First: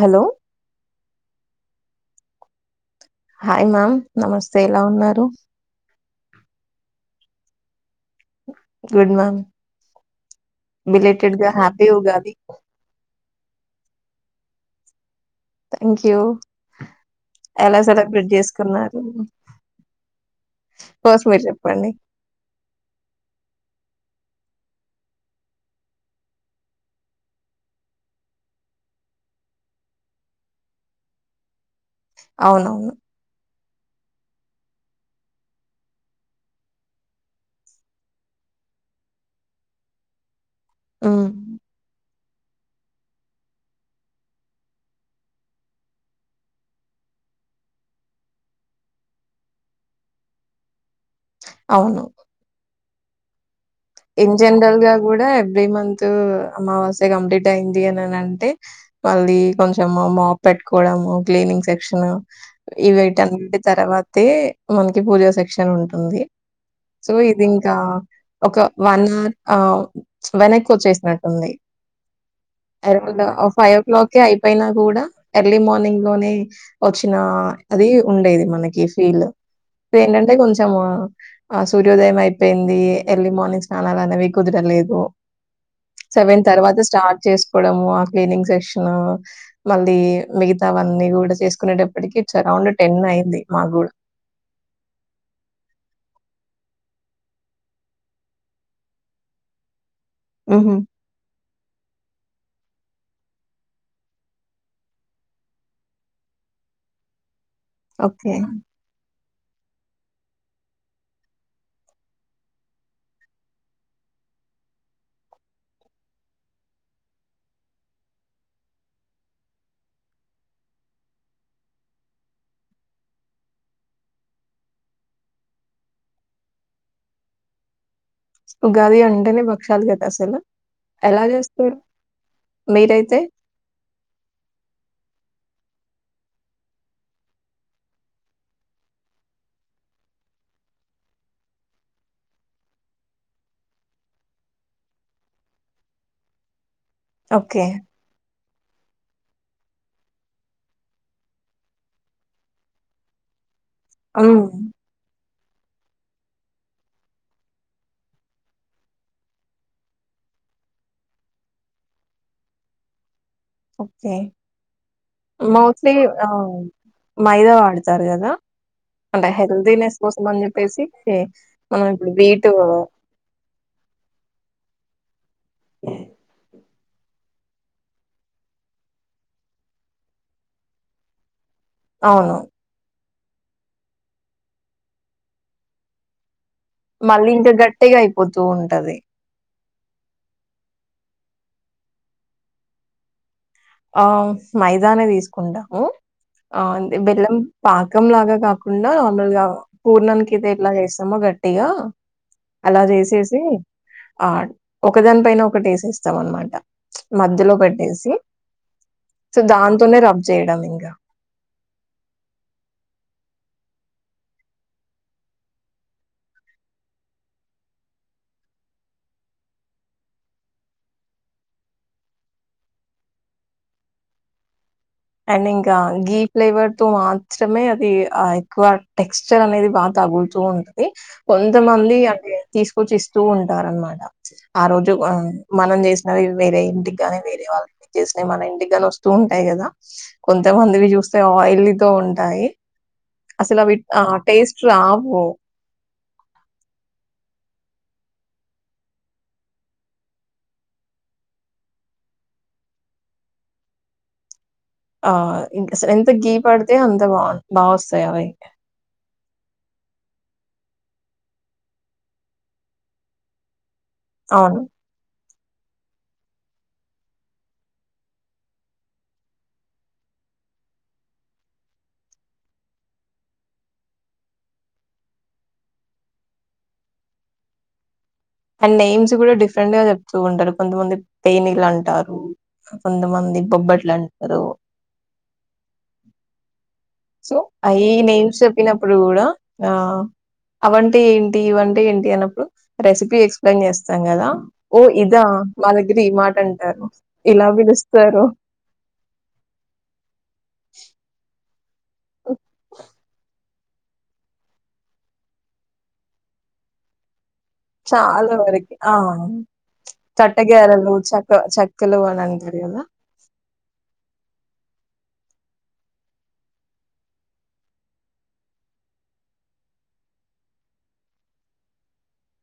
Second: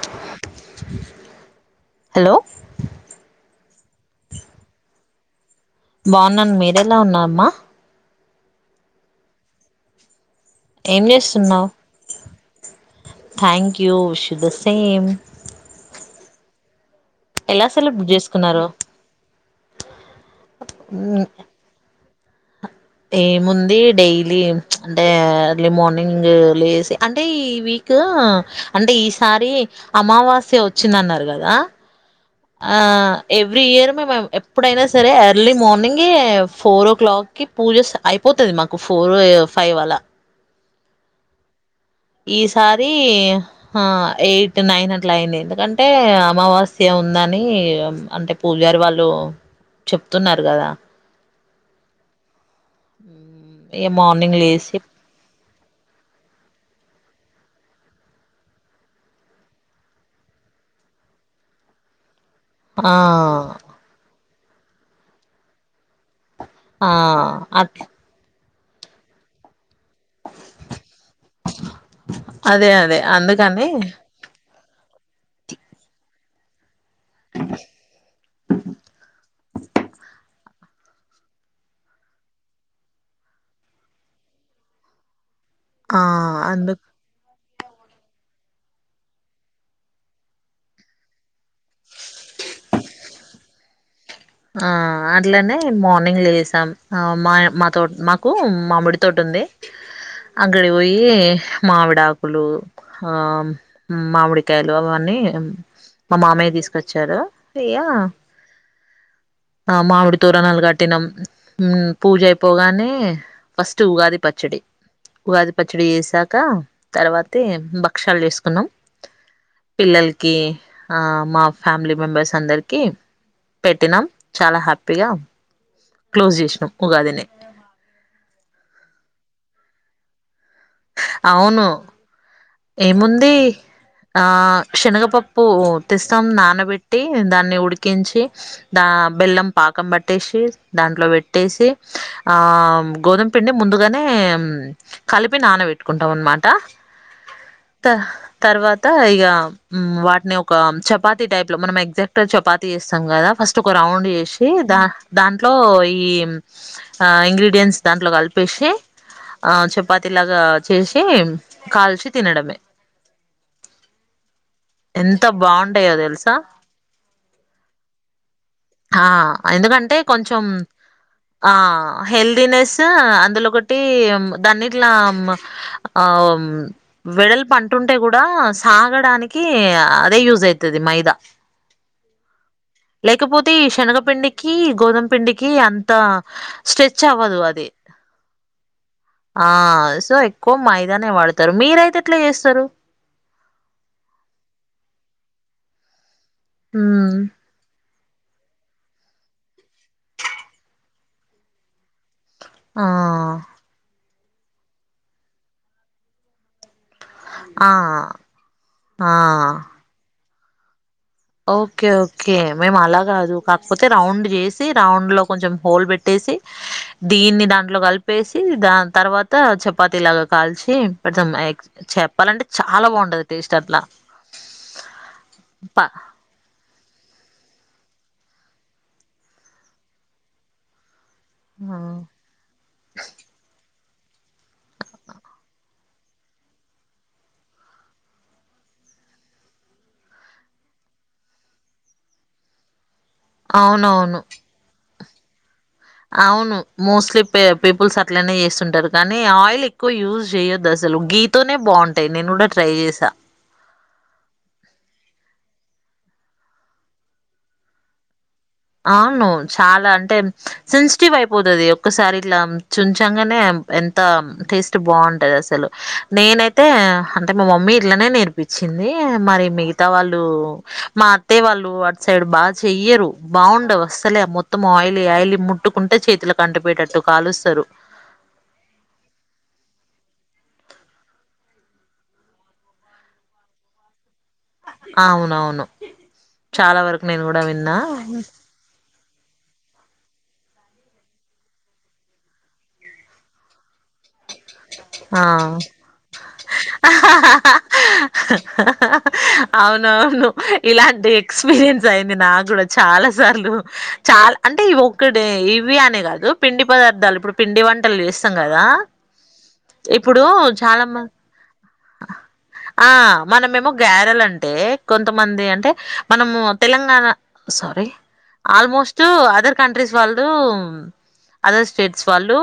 Hello hello hi ma'am నమస్తే ఎలా ఉన్నారు బాగున్నాను మీరెలా ఉన్నా అమ్మా గుడ్ మ్యామ్ ఏం బిలేటెడ్‌గా చేస్తున్నావు్ happy Ugadi. Thank you Usha the same thank you ఎలా సెలబ్రేట్ చేసుకున్నారు ఫస్ మ్, మీరు చెప్పండి ఏముంది డైలీ అంటే అర్లీ మార్నింగ్ లేసి అంటే ఈ వీక్ అంటే ఈసారి అమావాస్య వచ్చిందన్నారు కదా ఆ అవునవును. ఏ ఎవ్రీ ఇయర్ మేము ఎప్పుడైనా సరే ఎర్లీ మార్నింగ ఫోర్ ఓ క్లాక్కిి పూజ అయిపోతుంది మాకు ఫోర్ ఫైవ్ అలా ఆ ఈసారి ఆ ఎయిట్ నైన్ అట్లా అయింది ఎందుకంటే అమావాస్య ఉందని అంటే పూజారి వాళ్ళు చెప్తున్నారు కదా అవును ఉ ఇన్ జనరల్ గా కూడా ఎవ్రీ మంత్ అమ్మావాస్తే కంప్లీట్ అయింది అనిని అంటే మళ్ళీ కొంచెం మాప్ పెట్టుకోవడము క్లీనింగ్ సెక్షన్ ఆ ఈవేంటలాడి తర్వాతే మనకి పూజ సెక్షన్ ఉంటుంది ఆ సో ఇది ఇంకా అట్ ఒక వన్ అ వెనక్ వచ్చేసినట్టు ఉంది, అదే అదే అందుకని ఫైవ్ ఓ క్లాక్హె అయిపోయినా కూడా ఎర్లీ మార్నింగ్ లోనే వచ్చిన అది ఉండేది మనకి ఫీల్ ఇ ఏంటంటే కొంచం కొంచ మా సూర్యోదయం అయిపోయింది ఎర్లీ మార్నింగ్ చాలానవి కుదరలేదు ఆ సెవెన్ తర్వాత అందుకు స్టార్ట్ చేసు డము ఆ క్లీనింగ్ సెక్షన్ మళ్ళీ మిగతావన్నీ కూడా చేసుకునేటప్పటికి అరౌండ్ టెన్ అయింది మా కూడా ఆ అట్లనే మార్నింగ్లు చేసాం మా మాతో మాకు మామిడి తోటి ఉంది అంగడి హుహు. పోయి మావిడ ఆకులు ఆ మామిడికాయలు అవన్నీ మా మామయ్య తీసుకొచ్చారు ఇగ ఓకే మామిడి తోరణాలు కట్టినాం పూజ అయిపోగానే ఫస్ట్ ఉగాది పచ్చడి ఉగాది పచ్చడి చేసాక తర్వాతే భక్షాలు చేసుకున్నాం పిల్లలకి మా ఫ్యామిలీ మెంబెర్స్ అందరికి పెట్టినాం చాలా హ్యాపీగా క్లోజ్ చేసినాం ఉగాదిని ఉగాది అంంటేనే బక్ష్యాలుత అసల ఎలా అవును చేస్తారు ఏముంది ఆ శనగపప్పు తెస్తాం నానబెట్టి దాన్ని ఉడికించి దా బెల్లం పాకం పట్టేసి దాంట్లో పెట్టేసి ఆ గోధుమ పిండి ముందుగానే కలిపి నానబెట్టుకుంటాం అనమాట ఓకే త తర్వాత ఇగ వాటిని ఒక చపాతి టైప్ లో మనం ఎగ్జాక్ట్ చపాతి చేస్తాం కదా ఫస్ తుక రౌండ్ హ్మ్. చేసి దా దాంట్లో ఈ ఇంగ్రీడియంన్ట్స్ దాంట్లో కలిపేసి చపాతి లాగా చేసి కాల్చి తినడమే ఓకే. ఎంత మోస్ట్లీ బాగుంటాయో ఆ తెలుసా మైదా వాడతారు కదా ఆ అంటే హెల్దీనెస్ ఎందుకంటే కోసం అని కొంచెం చెప్పేసి ఆ మనం ఇప్పుడు వీటు హెల్దీనెస్ అందులో ఒకటి దాన్ని లామ్ ఆ వెడల్పుఅంటుంటే కూడా సాగడానికి అదే యూజ్ అవుతుది మైదా అవును లేకపోతే ఈ శనగపిండికి గోధుమ పిండికి అంత స్ట్రెచ్ మళ్ళీ అవ్వదు ఇంకా అది గట్టిగా అయిపోతూ ఉంటది ఆ సో ఎక్కువ మయిదానే వాడు మీ రై ఎట్లా జేస్తారు ఆ మైదానే తీసుకుంటాము ఆంది ఉమ్ బెల్లం పా పాకం లాగా కాకుండా నార్మల్ గా పూర్ణానికి అతే ఎట్లా చేస్తామో గట్టిగా అలా ఆ చేసేసి ఆ ఒక దాని పైన ఒకటేస్స్తాం అనమాట మధ్యలో ఆ పెట్టేసి సో ఆ దాన్తోనే రా కబ్ చేయడం ఇంకా ఓకే ఓకే మేము అలా కాదు కాకపోతే రౌండ్ చేసి రౌండ్ లో కొంచెం హోల్ పెట్టేసి దీన్ని దాంట్లో కలిపేసి దా తర్వాత చపాతిలాగా కాల్చి పె చెప్పాలంటే చాలా బాగుంటది టేస్ట్ అట్లా అండ్ ఇంకా ప గీ ఫ్లేవర్ తో మాత్రమే అది ఆ ఎక్కువ టెక్స్చర్ అనేది బాగా తగులుతూ ఉంటది ఆ, కొంతమంది అంటే తీసుకొచ్చి ఇస్తూ ఉంటారు అన్నమాట ఆ రోజు మనం చేసినవి వేరే ఇంటికి నీ వేరే వాళ్ళ చేసినావి మన ఇంటికి గాని వస్తూ ఉంటాయి కదా కొంతమందివి చూస్తే ఆయిల్తో ఉంటాయి అసలు అవి ఆ అవునవును టేస్ట్ రా ఓ అవును మోస్ట్లీ పీపుల్స్ అట్లనే చేస్తుంటారు కానీ ఆయిల్ ఎక్కువ యూజ్ చేయ్యొద్దు అసలు గీతోనే బాగుంటాయి నేను కూడా ట్రై చేసా ఆ ఇంస ఎంత గీ పడితే అంత బా బా వస్తాయి అవి అవును చాలా అంటే సెన్సిటివ్ అయిపోతుది ఒక్కసారి ఇట్లా చుంచంగానే ఎంత అవును. టేస్ట్ బాగుంటది అస అసలు నేనైతే అంటే మా మమ్మీ ఇట్లనే నేర్పించింది మరి మిగతా వాళ్ళు మా అత్తయ్య వాళ్ళు అటు సైడ్ బాగా చెయ్యరు బాగుండవు అసలే మొత్తం ఆయిలీ ఆయిలీ ముట్టుకుంటే చేతిలో కంటిపోయేటట్టు కాలుస్తారు అండ్ నేమ్స్ కూడా డిఫరెంట్ గా చెప్తూ ఉంటారు కొంతమంది పేనీలు అంటారు కొంతమంది బొబ్బట్లు అంట ద అవునవును చాలా వరకు నేను సో కూడా విన్నా అయ నేమ్స్ చెప్పినప్పుడు కూడా ఆ అవంటే ఏంటి ఇవంటే ఏంటి అన్నప్పుడు రెసిపీ సిపీ ఎక్స్ప్లెయిన్ చేస్తాం కదా ఓ ఇదా ఆ మా దగ్గర ఈ మాట అంటారు ఇలా పిలుస్తారు అవును అవును ఇలాంటి ఎ పీరియన్స్ అయింది నాకు కూడా చాలా సార్లు చాల అంటే ఇ ఒక్కడ ఇవి అనే కాదు పిండి పదార్థాలు ఇప్పుడు పిండి వంటలు చేస్తాం కదా ఇప్పుడు చాలా తట్టగాయారలు మ చక్క చెక్కెలు అని అంటారు కదా గారల్ అంటే కొంతమంది అంటే మనము Telangana sorry almost other countries వాళ్ళు అదర్ స్టేట్స్ వాళ్ళు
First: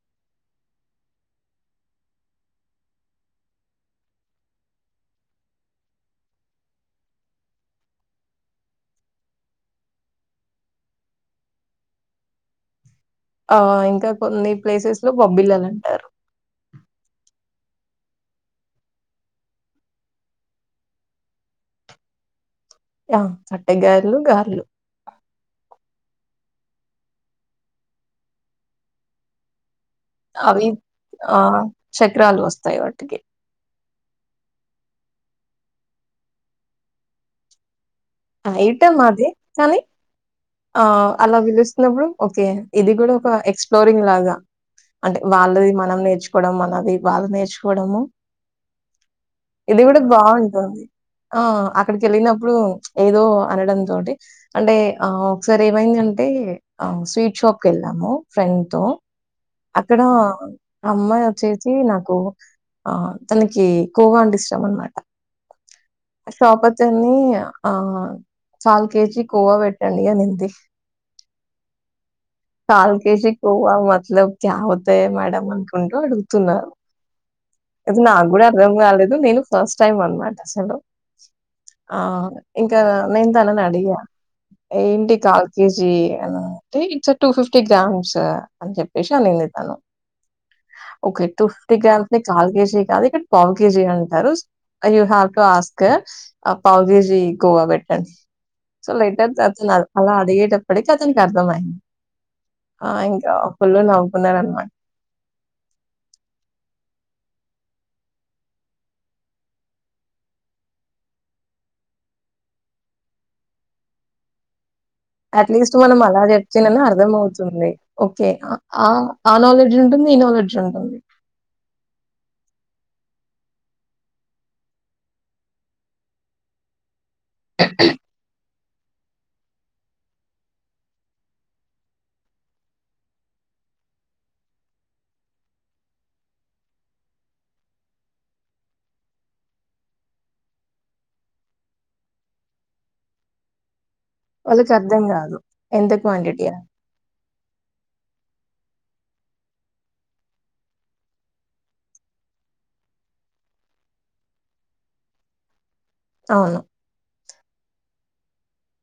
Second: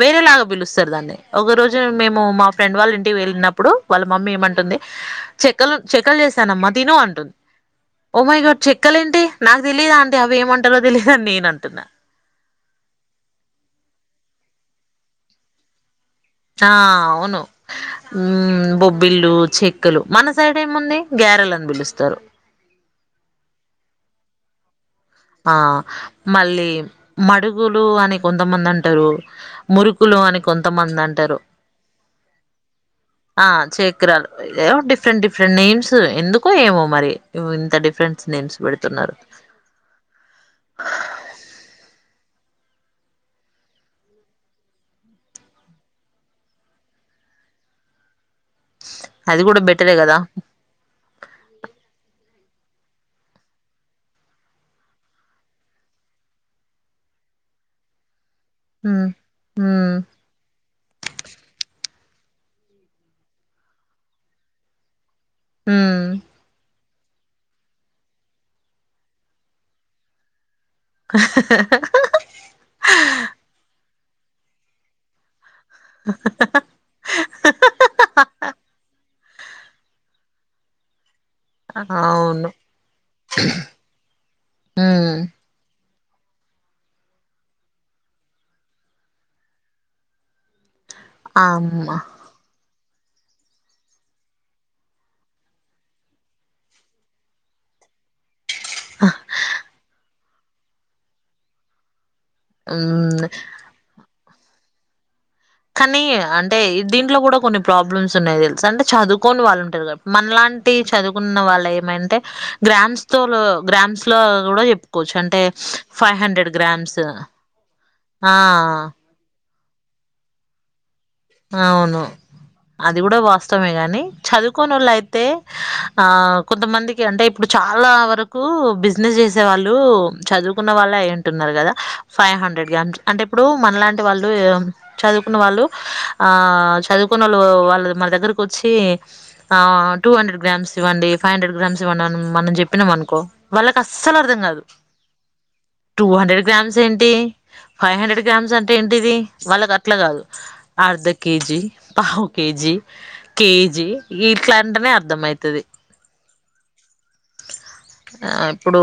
వేరేలాగా పిలుస్త దండి ఒక రోజు మేము మా ఫ్రెండ్ వాళ్ళ ఇంటి వెళ్ళినప్పుడు వాళ్ళ మమ్మీ ఏమంటుంది చెక్కలు చెక్కలు చేసానమ్మా తిను అంటుంది ఓ మై గాడ్ చెక్కలు ఏంటి నాకు తెలియదా అంటే అవి ఏమంటారో తెలిదుని నేను అంటున్నా ఆ ఇంకా కొన్ని ప్లేసెస్ లో బొబ్బిలలు అంటారు ఆ అవును ఊ బొబ్బిల్లు చెక్కలు మన సైడ్ ఏముంది గారెలుని పిలుస్తారు ఆ చట్ట గారలు గార్లు ఆ మళ్ళీ మడుగులు అని కొంతమంది అంటారు మురుకులు అని అవి కొంతమంది ఆ అంటారు చక్రాలు వస్తాయి వాటికి ఆ చకరాలు ఏ డిఫరెంట్ డిఫరె డిఫరెంట్ నేమ్స్ ఎందుకో ఏమో మరి ఇంత ఫ ఏట మాధ కానీ ఆ అలా పిలుస్తున్నప్పుడు ఓకే ఇది కూడా ఒక ఎక్స్ప్లోరింగ్ లాగా అంటే వాళ్ళది మనం నేర్చుకోవడం మనది వాళ్ళు నేర్చుకోవడము అది ఇది బెటరే కూడా కదా బాగుంటుంది ఆ అక్కడికి వెళ్ళినప్పుడు ఇప్పుడు ఏదో అనడం తోటి అంటే ఆ ఒకసారి ఏమైంది అంటే ఆ స్వీట్ షాప్ కి వెళ్ళాము ఫ్రెండ్ తో ఉమ్ ఉమ్ అక్కడ అమ్మాయి వచ్చేసి నాకు ఆ తనకి కోవా అంటే ఇష్టం అనమాట ఉమ్ సోప దతన్ని ఆ చాల కేజీ కోవా పెట్టండి అనింది ది కాల్ కేజీ కొవ్వ మల కవుతయి మ్యాడ అ కుంటు అడుగుతున్నారు అది నాకు కూడా అర్థం కాలేదు నేను ఫస్ట్ టై మనమాట అసలు ఆ అవును ఇంకా నేను తనని అడిగా ఏంటి ఉమ్ కేజీ అంటే ఇట్స్ టూ ఫిఫ్టీ గ్రామ్స్ అని చెప్పేసి అనింది తాను ఓకే టూ ఫిఫటీ అమ్మ గ్రామ్స్ నీ కాల్ కేజీ కాద ఇక్క పావ గజీ అంటారు యూ హ్యావ్ టు ఆస్క్ పావ్ కేజీ కొవా పెట్టండి సల ఇట అతునా అడగేటప్పుడేకి అతననికి అర్థమంది ఆ ఉమ్ ఇంకా ఫులు నావ ఉనరన్మ కానీ అంటే దీంట్లో కూడా కొన్ని ప్రాబ్లమ్స్ ఉన్నాయయి తెలుసు అంటే చదువుకొని వాళ్ళు ఉంటారుటి మనలాంటి చదువుకున్న వాళ్ళు ఏమంటే గ్రామ్స్ తో గ్రామ్స్ లో కూడా చెప్ అట్లీస్ట్ మనం అలా చెప్తేని అర్థ అవుతుంది ఓకే ఆ నాలెడ్జ్ ఉంటుంది ఈ నాలెడ్జ్ ఉంటుంది అవును అది కూడా వాస్తమే గాని చదువుకోని వాళ్ళు అయితే ఆ కొంతమంది అంటే ఇప్పుడు చాలా వరకు బిజినెస్ చేసే వాళ్ళు చదువుకున్న వాళ్ళు ఏంటున్నారు కదా ఫైవ్ హండ్రెడ్గా అంటే ఇప్పుడు మనలాంటి వాళ్ళు చదువుకున్న వాళ్ళు ఆ చదువుకునే వాళ్ళు వాళ్ళు మన దగ్గరకి వచ్చి ఆ టూ హండ్రెడ్ గ్రామ్స్ ఇవ్వండి ఫైవ్ హండ్రెడ్ గ్రామ్స్ ఇవ్వండి మనం చెప్పినాం అనుకో వాళ్ళ అస్సలు అర్థం కాదు వాళ్ళకి అర్థం కాదు ఎంత టూ హండ్రెడ్ క్వాంటిటీ అని గ్రామ్స్ ఏంటి ఫైవ్ హండ్రెడ్ గ్రామ్స్ అంటే ఏంటిది వాళ్ళకు అట్లా కాదు అర్ధ కేజీ పావు కేజీ కేజీ ఇట్లాంటనే అర్ధం అవుతుది అవును ఇప్పుడు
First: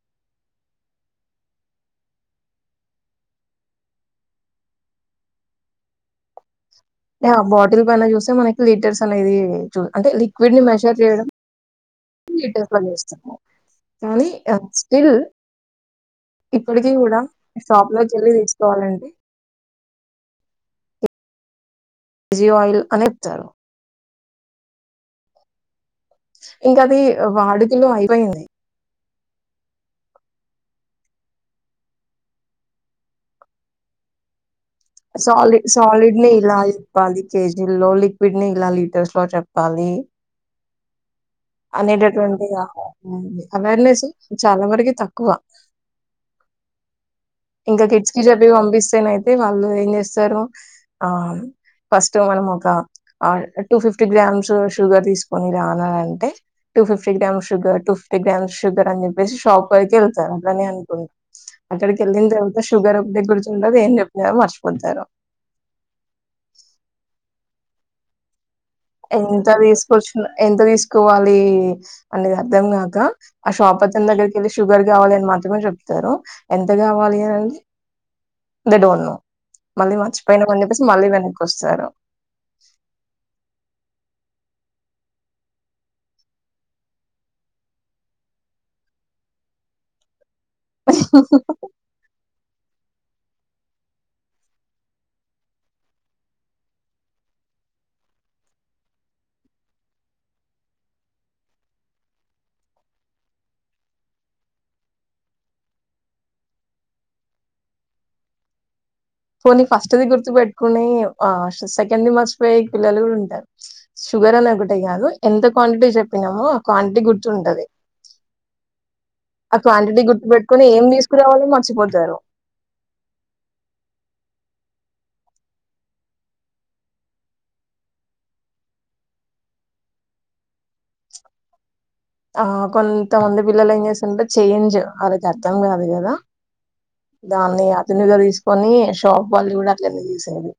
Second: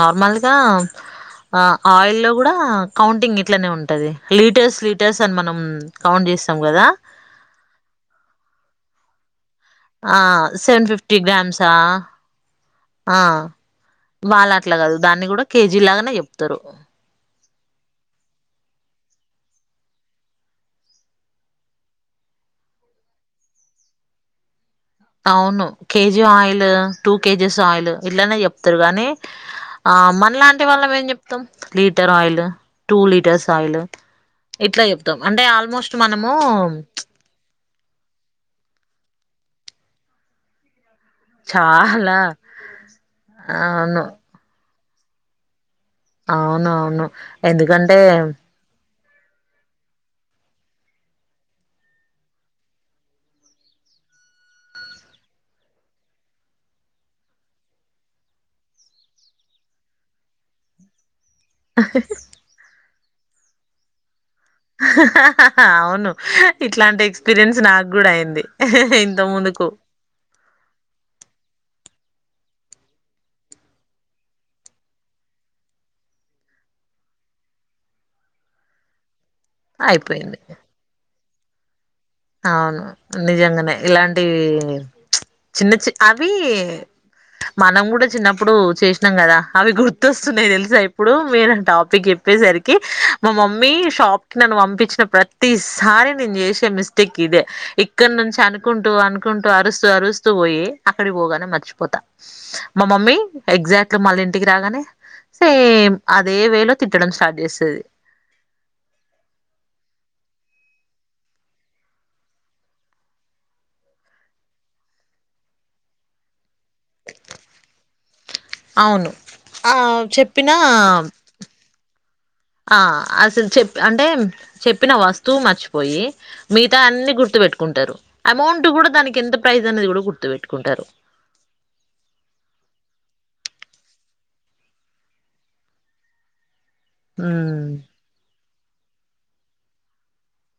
నార్మల్గా ఆయిల్లో కూడా కౌంటింగ్ ఇట్లనే ఉంటుంది లీటర్స్ లీటర్స్ అని మనం కౌంట్ చేస్తాం కదా బాటిల్ పైన చూస్తే మనకి లీటర్స్ తన ఇది అంటే ఆ లిక్విడ్ ని సెవెన్ మెషర్ ఫిఫ్టీ చేయడం గ్రామ్సా లీటర్లో ఆ చేస్తాము కానీ వాళ్ళ అట్లా కాదు స్టిల్ దాన్ని కూడా కేజీ లాగానే చెప్తారు ఇప్పటికి గూడా షాప్ లో చెల్లి తీ పోలండి జీ ఆయిల్ అనేప్తారు అవును కేజీ ఆయిల్ ఇంకా అది టూ కేజీస్ వాడుకలో ఆయిల్ ఇట్ల నే అయిపోయింది చెప్తారు గానీ ఆ మన లాంటి వాళ్ళం ఏం చెప్తాం litre oil two litres oil సాలి సాలిడ్ ని ఇలా చెప్పాలి కేజీ లో లిక్విడ్ ని ఇలా లీటర్స్ లో చెప్ ప్పాలి చాలా అనేటటువంటి అవేర్నెస్ చాలా వరకు తక్కువ అవున అవును ఎందుకంటే తేనె అయితే వాళ్ళు ఏం జేస్తారు ఆ ఫస్ట్ మనం ఒక టూ ఫిఫ్టీ గ్రామ్స్ షుగర్ తీసుకొని రానా అంటే two fifty grams sugar two fifty grams sugar అని చెప్పేసి షాప్ వరక వెళ్తారు అట్లాని అనుకుం అక్కడికి ఎల్లిన తర్వాత సుగర్ దె గుర్తు ఉండదు ఏం చెప్పినా మ అవును ఇట్లాంటి ఎక్స్పీరియన్స్ నాకు గూడా అయ్యింది ఎంత దీసుకొచ్చిన ఎంత దీసు కోవాలి అనేది అర్థం కాక ఆ షాప్ అతని దగ్గరికి వెళ్ళి షుగర్ కావాలి అని మాత్రమే చెప్తారు ఎంత గావాలి అని దె డోంట్ నో మళ్ళీ అయిపోయింది మర్చిపోయినాం అని జొప్పేసి మళ్ళీ వెన వస్తారు అవును నిజంగనే ఇలాంటి చిన్న చి అవి మనం గూడా చిన్నప్పుడు చేసినాం గదా అవి గుర్తొస్తున్నాయి తె ఇప్పుడు వేరే టాపిక్ చెప్పేసరికి మా మమ్మీ షాప్ కి నన్ను పంపించిన ప్రతిసారి నేను చేసే మిస్ కి ఇదే ఇక్కడ నుంచి అనుకుంటూ అనుకుంటూ అరుస్తూ అరుస్తూ పోయి అక్కడికి పోగానే మర్చిపోతా మా మమ్మీ ఎగ్జాక్ట్ మళ్ళ ఇంటికి రాగానే సేమ్ అదే వేలో తిట్టడం స్టార్ట్ జేస్తది పోనీ ఫస్ట్ ది గుర్తు పెట్టుకుని ఆ సెకండ్ది మరిచిపోయే పిల్లలు గూడా ఉంటారు షుగర్ అని ఒకటే కాదు ఎంత క్వాంటిటీ చెప్పినామో ఆ క్వాంటిటీ గుర్తుంటది అవును ఆ క్వాంటిటీ గుర్తు చెప్పిన పెట్టుకుని ఏం తీసుకురావాలో మర్చిపోతారు ఆ అసలు చెప్ప అంటే చెప్పిన వస్తువు మర్చిపోయి మిగతా అన్ని గుర్తు బెట్టుకుంటారు అమౌంట్ గూడా దానికి ఎంత ప్రైస్ అనేది గూడా గుర్తు పెట్టుకుంటారు ఆ కొంతమంది పిల్లలు ఏం చేస్తుంటే చేంజ్ అళకి అర్థం గాదు కదా దాన్ని అదునుగా తీస్ కొని షాప్ వాళ్ళు కూడా అట్లనే చేసేది